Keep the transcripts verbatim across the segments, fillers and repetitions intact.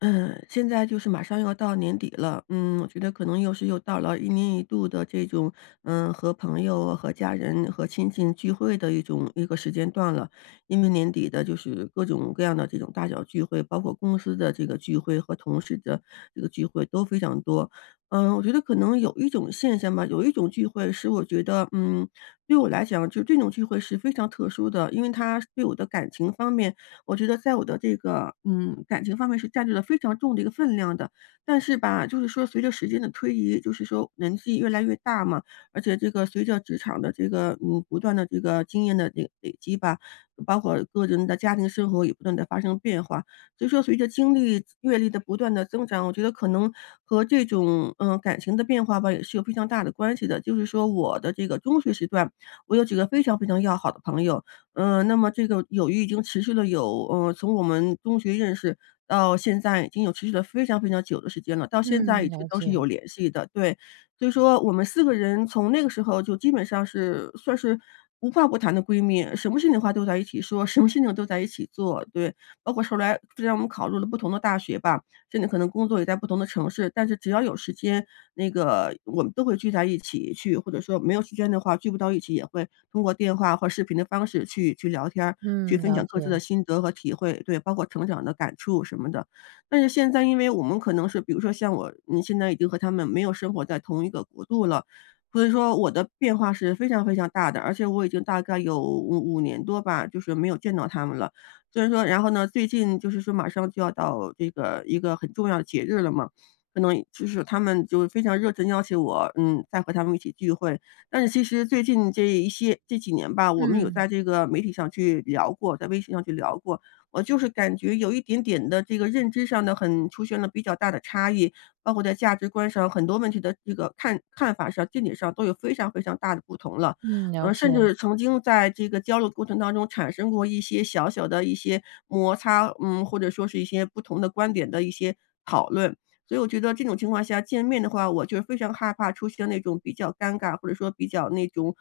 嗯，现在就是马上要到年底了。嗯，我觉得可能又是又到了一年一度的这种嗯，和朋友和家人和亲戚聚会的一种一个时间段了。因为年底的就是各种各样的这种大小聚会，包括公司的这个聚会，和同事的这个聚会都非常多。嗯，我觉得可能有一种现象吧，有一种聚会，是我觉得，嗯，对我来讲就这种聚会是非常特殊的。因为它对我的感情方面，我觉得在我的这个嗯，感情方面是占据了非常重的一个分量的。但是吧，就是说随着时间的推移，就是说年纪越来越大嘛，而且这个随着职场的这个嗯，不断的这个经验的累累积吧，包括个人的家庭生活也不断地发生变化。所以说，随着经历阅历的不断地增长，我觉得可能和这种呃，感情的变化吧，也是有非常大的关系的。就是说我的这个中学时段，我有几个非常非常要好的朋友。嗯，那么这个友谊已经持续了有呃，从我们中学认识，到现在已经有持续了非常非常久的时间了，到现在嗯，一直了都是有解。联系的，对。所以说我们四个人，从那个时候就基本上是算是无话不谈的闺蜜，什么事情的话都在一起说，什么事情都在一起做，对。包括后来虽然我们考入了不同的大学吧，现在可能工作也在不同的城市。但是只要有时间，那个我们都会聚在一起去或者说没有时间的话，聚不到一起，也会通过电话和视频的方式去去聊天儿，去嗯，分了享各自的解。心得和体会，对，包括成长的感触什么的。但是现在，因为我们可能是比如说像我，呃，现在已经和她们没有生活在同一个国度了，所以说我的变化是非常非常大的，而且我已经大概有五五年多吧，就是没有见到她们了。虽然说然后呢，最近就是说马上就要到这个一个很重要的节日了嘛，可能就是她们就非常热情邀请我，嗯，再和她们一起聚会。但是其实最近这一些这几年吧，我们有嗯。在这个媒体上去聊过，在微信上去聊过。我就是感觉有一点点的这个认知上的，很出现了比较大的差异，包括在价值观上，很多问题的这个看看法上，见解上都有非常非常大的不同了。嗯，了呃，甚解。至曾经在这个交流过程当中，产生过一些小小的一些摩擦嗯，或者说是一些不同的观点的一些讨论。所以我觉得这种情况下见面的话，我就非常害怕出现那种比较尴尬，或者说比较那种，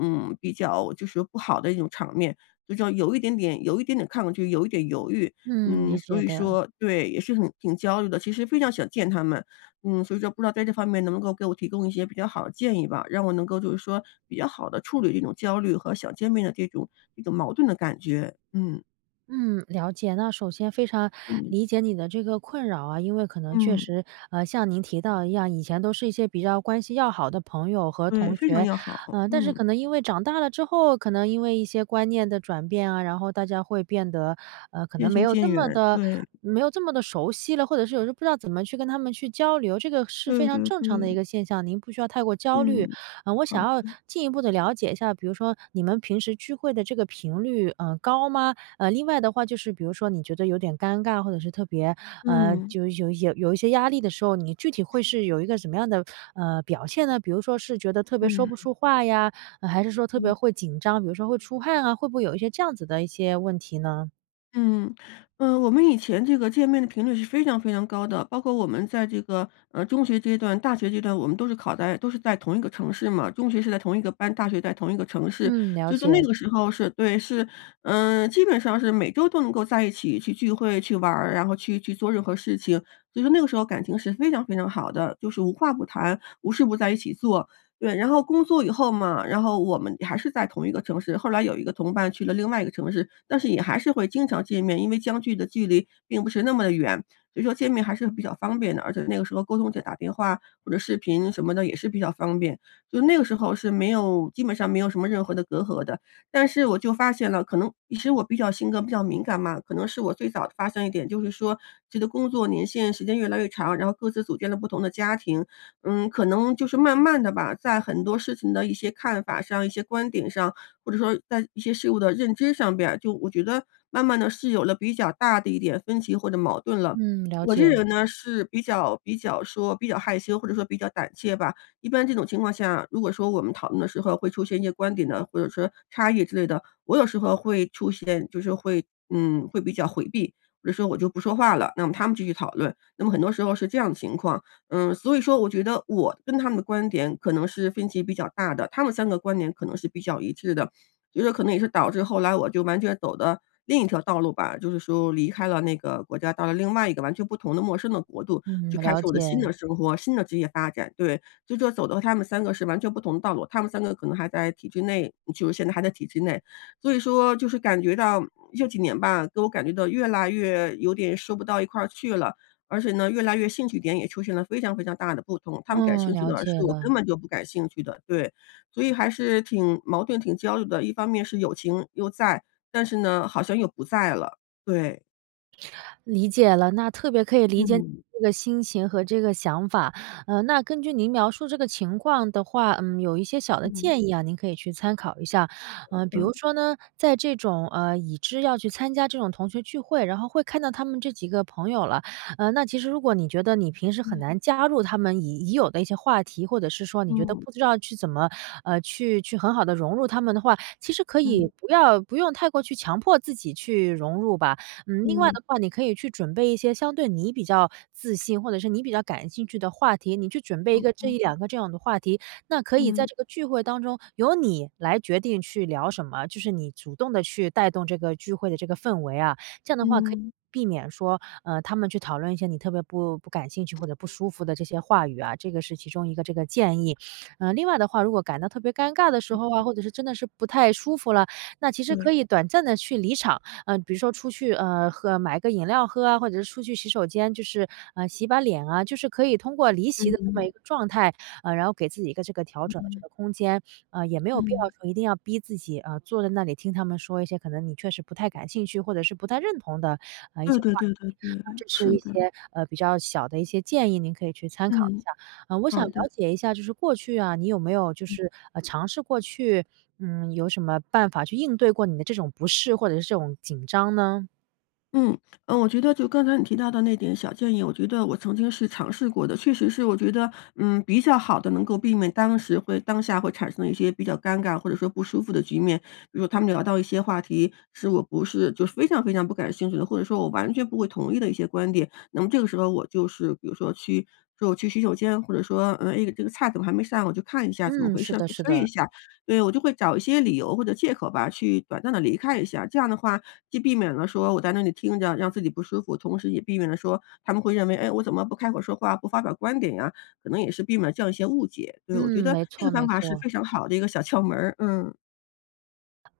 嗯，比较就是不好的一种场面。就说，有一点点有一点点抗拒，有一点犹豫。嗯，嗯，理所解以的。说对，也是很挺焦虑的，其实非常想见她们。嗯，所以说不知道在这方面，能不能给我提供一些比较好的建议吧，让我能够就是说，比较好地处理这种焦虑，和想见面的这种这种矛盾的感觉。嗯。嗯，了解，那首先非常嗯。理解你的这个困扰啊，因为可能确嗯。实，呃，像您提到的一样，以前都是一些比较关系要好的朋友和对，同非常学，要好，呃，但是嗯。可能因为长大了之后，可能因为一些观念的转变啊，然后大家会变得，呃，可能渐没行有这渐么远，地对。没有这么地熟悉了，或者是有时候不知道怎么去跟他们去交流。这个是非对常对正常的一对。个现象，您不需要太过焦虑。嗯，呃，我想好要的。进一步地了解一下，比如说你们平时聚会的这个频率，呃，高吗？呃，另外的话就是比如说你觉得有点尴尬，或者是特别呃，嗯。就有有有有一些压力的时候，你具体会是有一个什么样的，呃，表现呢？比如说是觉得特别说不嗯。出话呀，还是说特别嗯会紧张，比如说会出汗啊，会不会有一些这样子的一些问题呢？嗯，呃，我们以前这个见面的频率是非常非常高的，包括我们在这个，嗯，中学阶段、大学阶段，我们都是考在都是在同一个城市嘛，中学是在同一个班，大学在同一个城市。嗯，了所以说那解。个时候是对，是，嗯，基本上是每周都能够在一起去聚会、去玩儿，然后去去做任何事情，所以说那个时候感情是非常非常好的，就是无话不谈，无事不在一起做，对。然后工作以后嘛，然后我们还是在同一个城市，后来有一个同伴去了另外一个城市，但是也还是会经常见面，因为相距的距离并不是那么地远，所以说见面还是比较方便的，而且那个时候沟通就打电话或者视频什么的也是比较方便。就那个时候是没有基本上没有什么任何的隔阂的。但是我就发现了可能是我比较性格比较敏感嘛，可能是我最早发现一点，就是说，这个工作年限时间越来越长，然后各自组建了不同的家庭，嗯，可能就是慢慢地吧，在很多事情的一些看法上，一些观点上，或者说在一些事物的认知上边儿，就我觉得慢慢地是有了比较大的一点分歧或者矛盾了。嗯，了我这个解。人呢，是比较比较说比较害羞或者说比较胆怯吧。一般这种情况下如果说我们讨论的时候会出现一些观点呢，或者说差异之类的，我有时候会出现就是会嗯，会比较回避，比如说我就不说话了，那么她们继续讨论，那么很多时候是这样的情况。嗯，所以说我觉得我跟她们的观点可能是分歧比较大的，她们三个观点可能是比较一致的，觉得可能也是导致后来我就完全走的另一条道路吧。就是说离开了那个国家，到了另外一个完全不同的陌生的国度，嗯，就开了始我的新解。的生活，新的职业发展，对。就说走到她们三个是完全不同的道路，她们三个可能还在体制内就是现在还在体制内。所以说就是感觉到这几年吧，都感觉到越来越有点说不到一块儿去了，而且呢，越来越兴趣点也出现了非常非常大的不同，她们感嗯，兴趣了的解事我了。根本就不感兴趣的。对，所以还是挺矛盾挺焦虑的，一方面是友情又在，但是呢，好像又不在了，对。理解了。那特别可以理解你嗯。这个心情和这个想法。呃，那根据您描述这个情况的话嗯，有一些小的嗯。建议啊，您可以去参考一下。呃，比如 说呢，在这种呃，已知要去参加这种同学聚会，然后会看到他们这几个朋友了。呃，那其实如果你觉得，你平时很嗯。难加入他们已已有的一些话题，或者是说，你觉得嗯。不知道去怎么呃，去去很好地融入他们的话，其实可以嗯。不要不用太过去强迫自己去融入吧。嗯，另外嗯。的话，你可以去准备一些相对你比较自信，或者是你比较感兴趣的话题，你去准备一嗯个，这嗯。一两个这样的话题。那可以在嗯。这个聚会当中，由你来决定去聊什么，就是你主动地去带动这个聚会的这个氛围啊。这样的话，可以嗯。避免说呃，他们去讨论一些你特别不不感兴趣、或者不舒服的这些话语啊，这个是其中一个这个建议。呃，另外的话，如果感到特别尴尬的时候啊，或者是真的是不太舒服了，那其实可对。以短暂地去离场。呃，比如说出去呃，喝买个饮料喝啊，或者是出去洗手间，就是呃，洗把脸啊，就是可以通过离席嗯的这么嗯。一个状态，然后给自己一个这个调嗯整的这嗯。个空间。呃，也没有必要嗯。说一定要逼自己，呃，坐在那里听他们说一些可能你确实不太感兴趣、或者是不太认同的呃，一对些对话题。对对-对。呃，这是是一的。些比较小的一些建议，您可以去参考一嗯，下。呃，我想好了的。解一下，就是过去啊，你有没有就嗯。是呃，尝试过，去嗯，有什么办法，去应对过你的这种不适，或者是这种紧张呢？嗯，呃，我觉得就刚才你提到的那点小建议，我觉得我曾经是尝试过的，确实是我觉得，嗯，比较好地能够避免当时会当下会产生的一些比较尴尬，或者说不舒服的局面。比如他们聊到一些话题，是我不是就非常非常不感兴趣的，或者说我完全不会同意的一些观点，那么这个时候我就是比如说去说：“我去洗手间”，或者说，“呃，哎，这个菜怎么还没上，我去看一下怎么嗯，回是事儿，的去是催一的。下”。对，我就会找一些理由或者借口吧，去短暂地离开一下，这样的话既避免了说我在那里听着让自己不舒服，同时也避免了说他们会认为，诶，我怎么不开口说话，不发表观点呀？可能也是避免了这样一些误解，对，我觉嗯，得没这错个方没法是错。非常好的一个小窍门儿，嗯。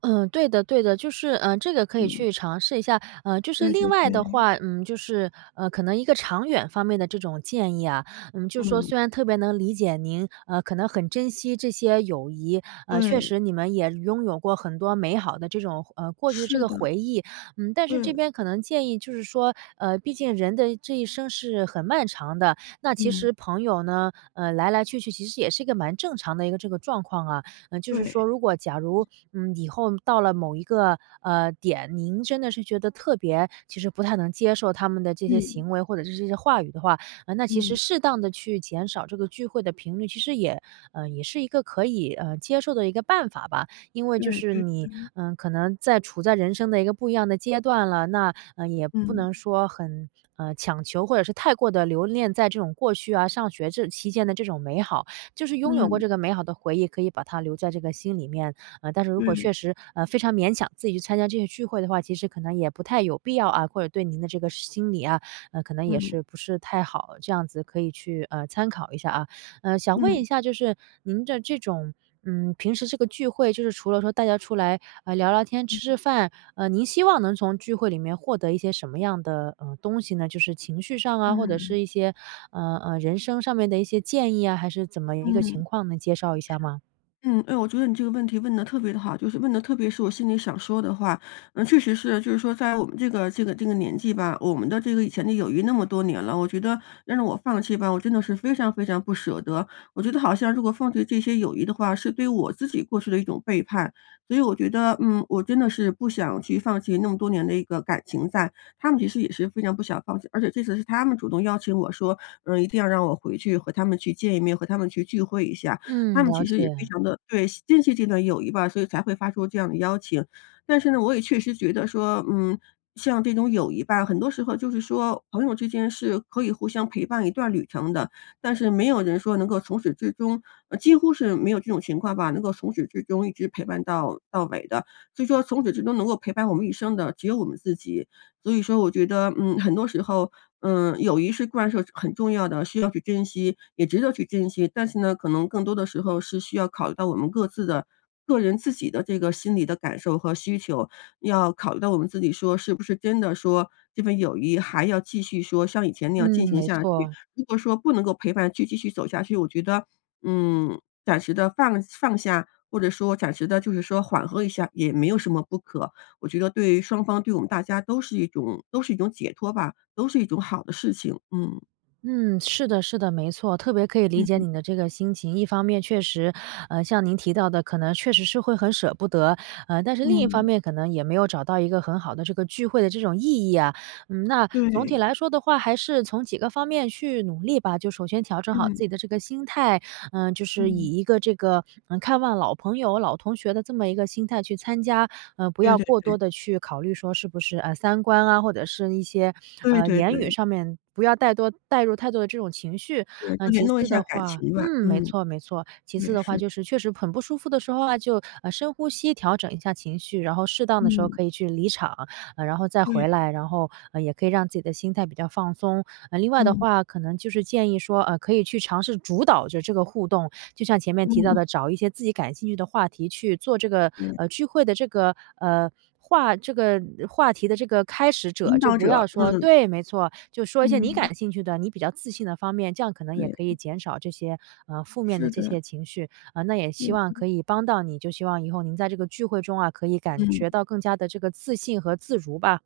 嗯，对的对的，就是，呃，这个可以嗯。去尝试一下。呃，就是对另对外的对。话，嗯，就是，呃，可能一个长远方面的这种建议啊，嗯，就是说嗯。虽然特别能理解您，呃，可能很珍惜这些友谊，呃，确对。实你们也拥有过很多美好的这种呃，过去这是个的。回忆。嗯，但是这对。边可能建议就是说，呃，毕竟人的这一生是很漫长的，那其嗯。实朋友呢，呃，来来去去其实也是一个蛮正常的一个这个状况啊，呃，就是说对。如果假如，嗯，以后到了某一个，呃，点，您真的是觉得特别其实不太能接受他们的这些嗯。行为，或者是这些话语的话，呃，那其实嗯。适当地去减少这个聚会的频率，其实也呃，也是一个可以，呃，接受的一个办法吧。因为就对是对，你，嗯。呃，可能在处在人生的一个不一样的阶段了，那，呃，也不嗯。能说很，呃，强求，或者是太过地留恋在这种过去啊、上学这期间的这种美好，就是拥有过嗯。这个美好的回忆，可以把它留在这个心里面。呃，但是如果对。确实，呃，非常勉强自己去参加这个聚会的话，其实可能也不太有必要啊，或者对您的这个心理啊，呃，可能也嗯。不是太好，这样子可以去，呃，参考一下啊。呃，想问嗯。一下，就是您的这种，嗯，平时这个聚会，就是除了说大家出来，呃，聊聊天、吃吃饭，呃，您希望能从聚会里面获得一些什么样的，呃，东西呢？就是情绪上啊，或者嗯。是一些，呃呃，人生上面的一些建议啊，还是怎么一个情嗯。况，能介绍一下吗？嗯，哎，我觉得你这个问题问得特别地好，就是问得特别是我心里想说的话。那确实是，就是说在我们这个这个这个年纪吧，我们的这个以前的友谊那么多年了，我觉得要让我放弃吧，我真的是非常非常不舍得。我觉得好像如果放弃这些友谊的话，是对我自己过去的一种背叛。所以我觉得，嗯，我真的是不想去放弃那么多年的一个感情在。她们其实也是非常不想放弃，而且这次是她们主动邀请我说，呃，一定要让我回去和她们去见一面、和她们去聚会一下。她嗯，们了其实也非解。常地对，惜珍惜这段友谊吧，所以才会发出这样的邀请。但是呢，我也确实觉得说，嗯，像这种友谊吧，很多时候就是说朋友之间是可以互相陪伴一段旅程的，但是没有人说能够从始至终呃，几乎是没有这种情况吧，能够从始至终一直陪伴到到尾的。所以说从始至终能够陪伴我们一生的只有我们自己，所以说我觉得，嗯，很多时候，嗯，友谊是固然是有很重要的，需要去珍惜，也值得去珍惜。但是呢，可能更多的时候是需要考虑到我们各自的个人自己的这个心理的感受和需求，要考虑到我们自己说，是不是真的说，这份友谊还要继续说像以前那样嗯，进行没下去。错。如果说不能够陪伴去继续走下去，我觉得，嗯，暂时地放放下，或者说暂时地就是说缓和一下，也没有什么不可，我觉得对双方、对我们大家都是一种都是一种解脱吧、都是一种好的事情，嗯。嗯，是的是的，没错，特别可以理解嗯。你的这个心情。一方面确实，呃，像您提到的，可能确实是会很舍不得，呃，但是另一方嗯。面可能也没有找到一个很好的这个聚会的这种意义啊。嗯，那总体对。来说的话，还是从几个方面去努力吧。就首先调整好嗯。自己的这个心态，呃，就是嗯。以一个这个，呃，看望老朋友、老同学的这么一个心态去参加，呃，不对要对过多对。地去考虑说是不是，啊，三观啊，或者是一些，对呃，对言语对。上面不要带多带入太多的这种情绪。对，就呃，联其络一次下的感话情吧，嗯，没嗯。错没错，其对，次的话是的。就是确实很不舒服的时候啊就，呃，深呼吸，调整一下情绪，然后适当的时候嗯。可以去离场，呃，然后再回对。来，然后，呃，也可以让自己的心态比较放松。呃，另外的嗯。话可能就是建议说，呃，可以去尝试主导这这个互动，就像前面提到嗯。的找一些自己感兴趣的话题去做这个，对。呃，聚会的这个，呃，话这个呃，话题的这个开始者，引就导不要者，说嗯。对，没错，就说一些你嗯。感兴趣的，你比较自信的方面，这样可能也可以对。减少这些，呃，负面的是这的。些情绪。呃，那也希望可对。以帮到你，就希望以后您在这个聚会中啊，可以感嗯。觉到更加地这个自信和自如吧。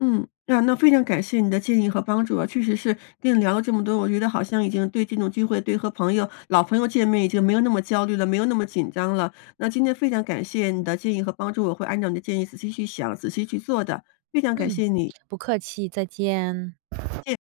嗯，那那非常感谢你的建议和帮助啊，确实是跟你聊了这么多，我觉得好像已经对这种聚会，对和朋友老朋友见面已经没有那么焦虑了、没有那么紧张了。那今天非常感谢你的建议和帮助，我会按照你的建议仔细去想、仔细去做的，非常感嗯，谢你。不客气，再见。再见。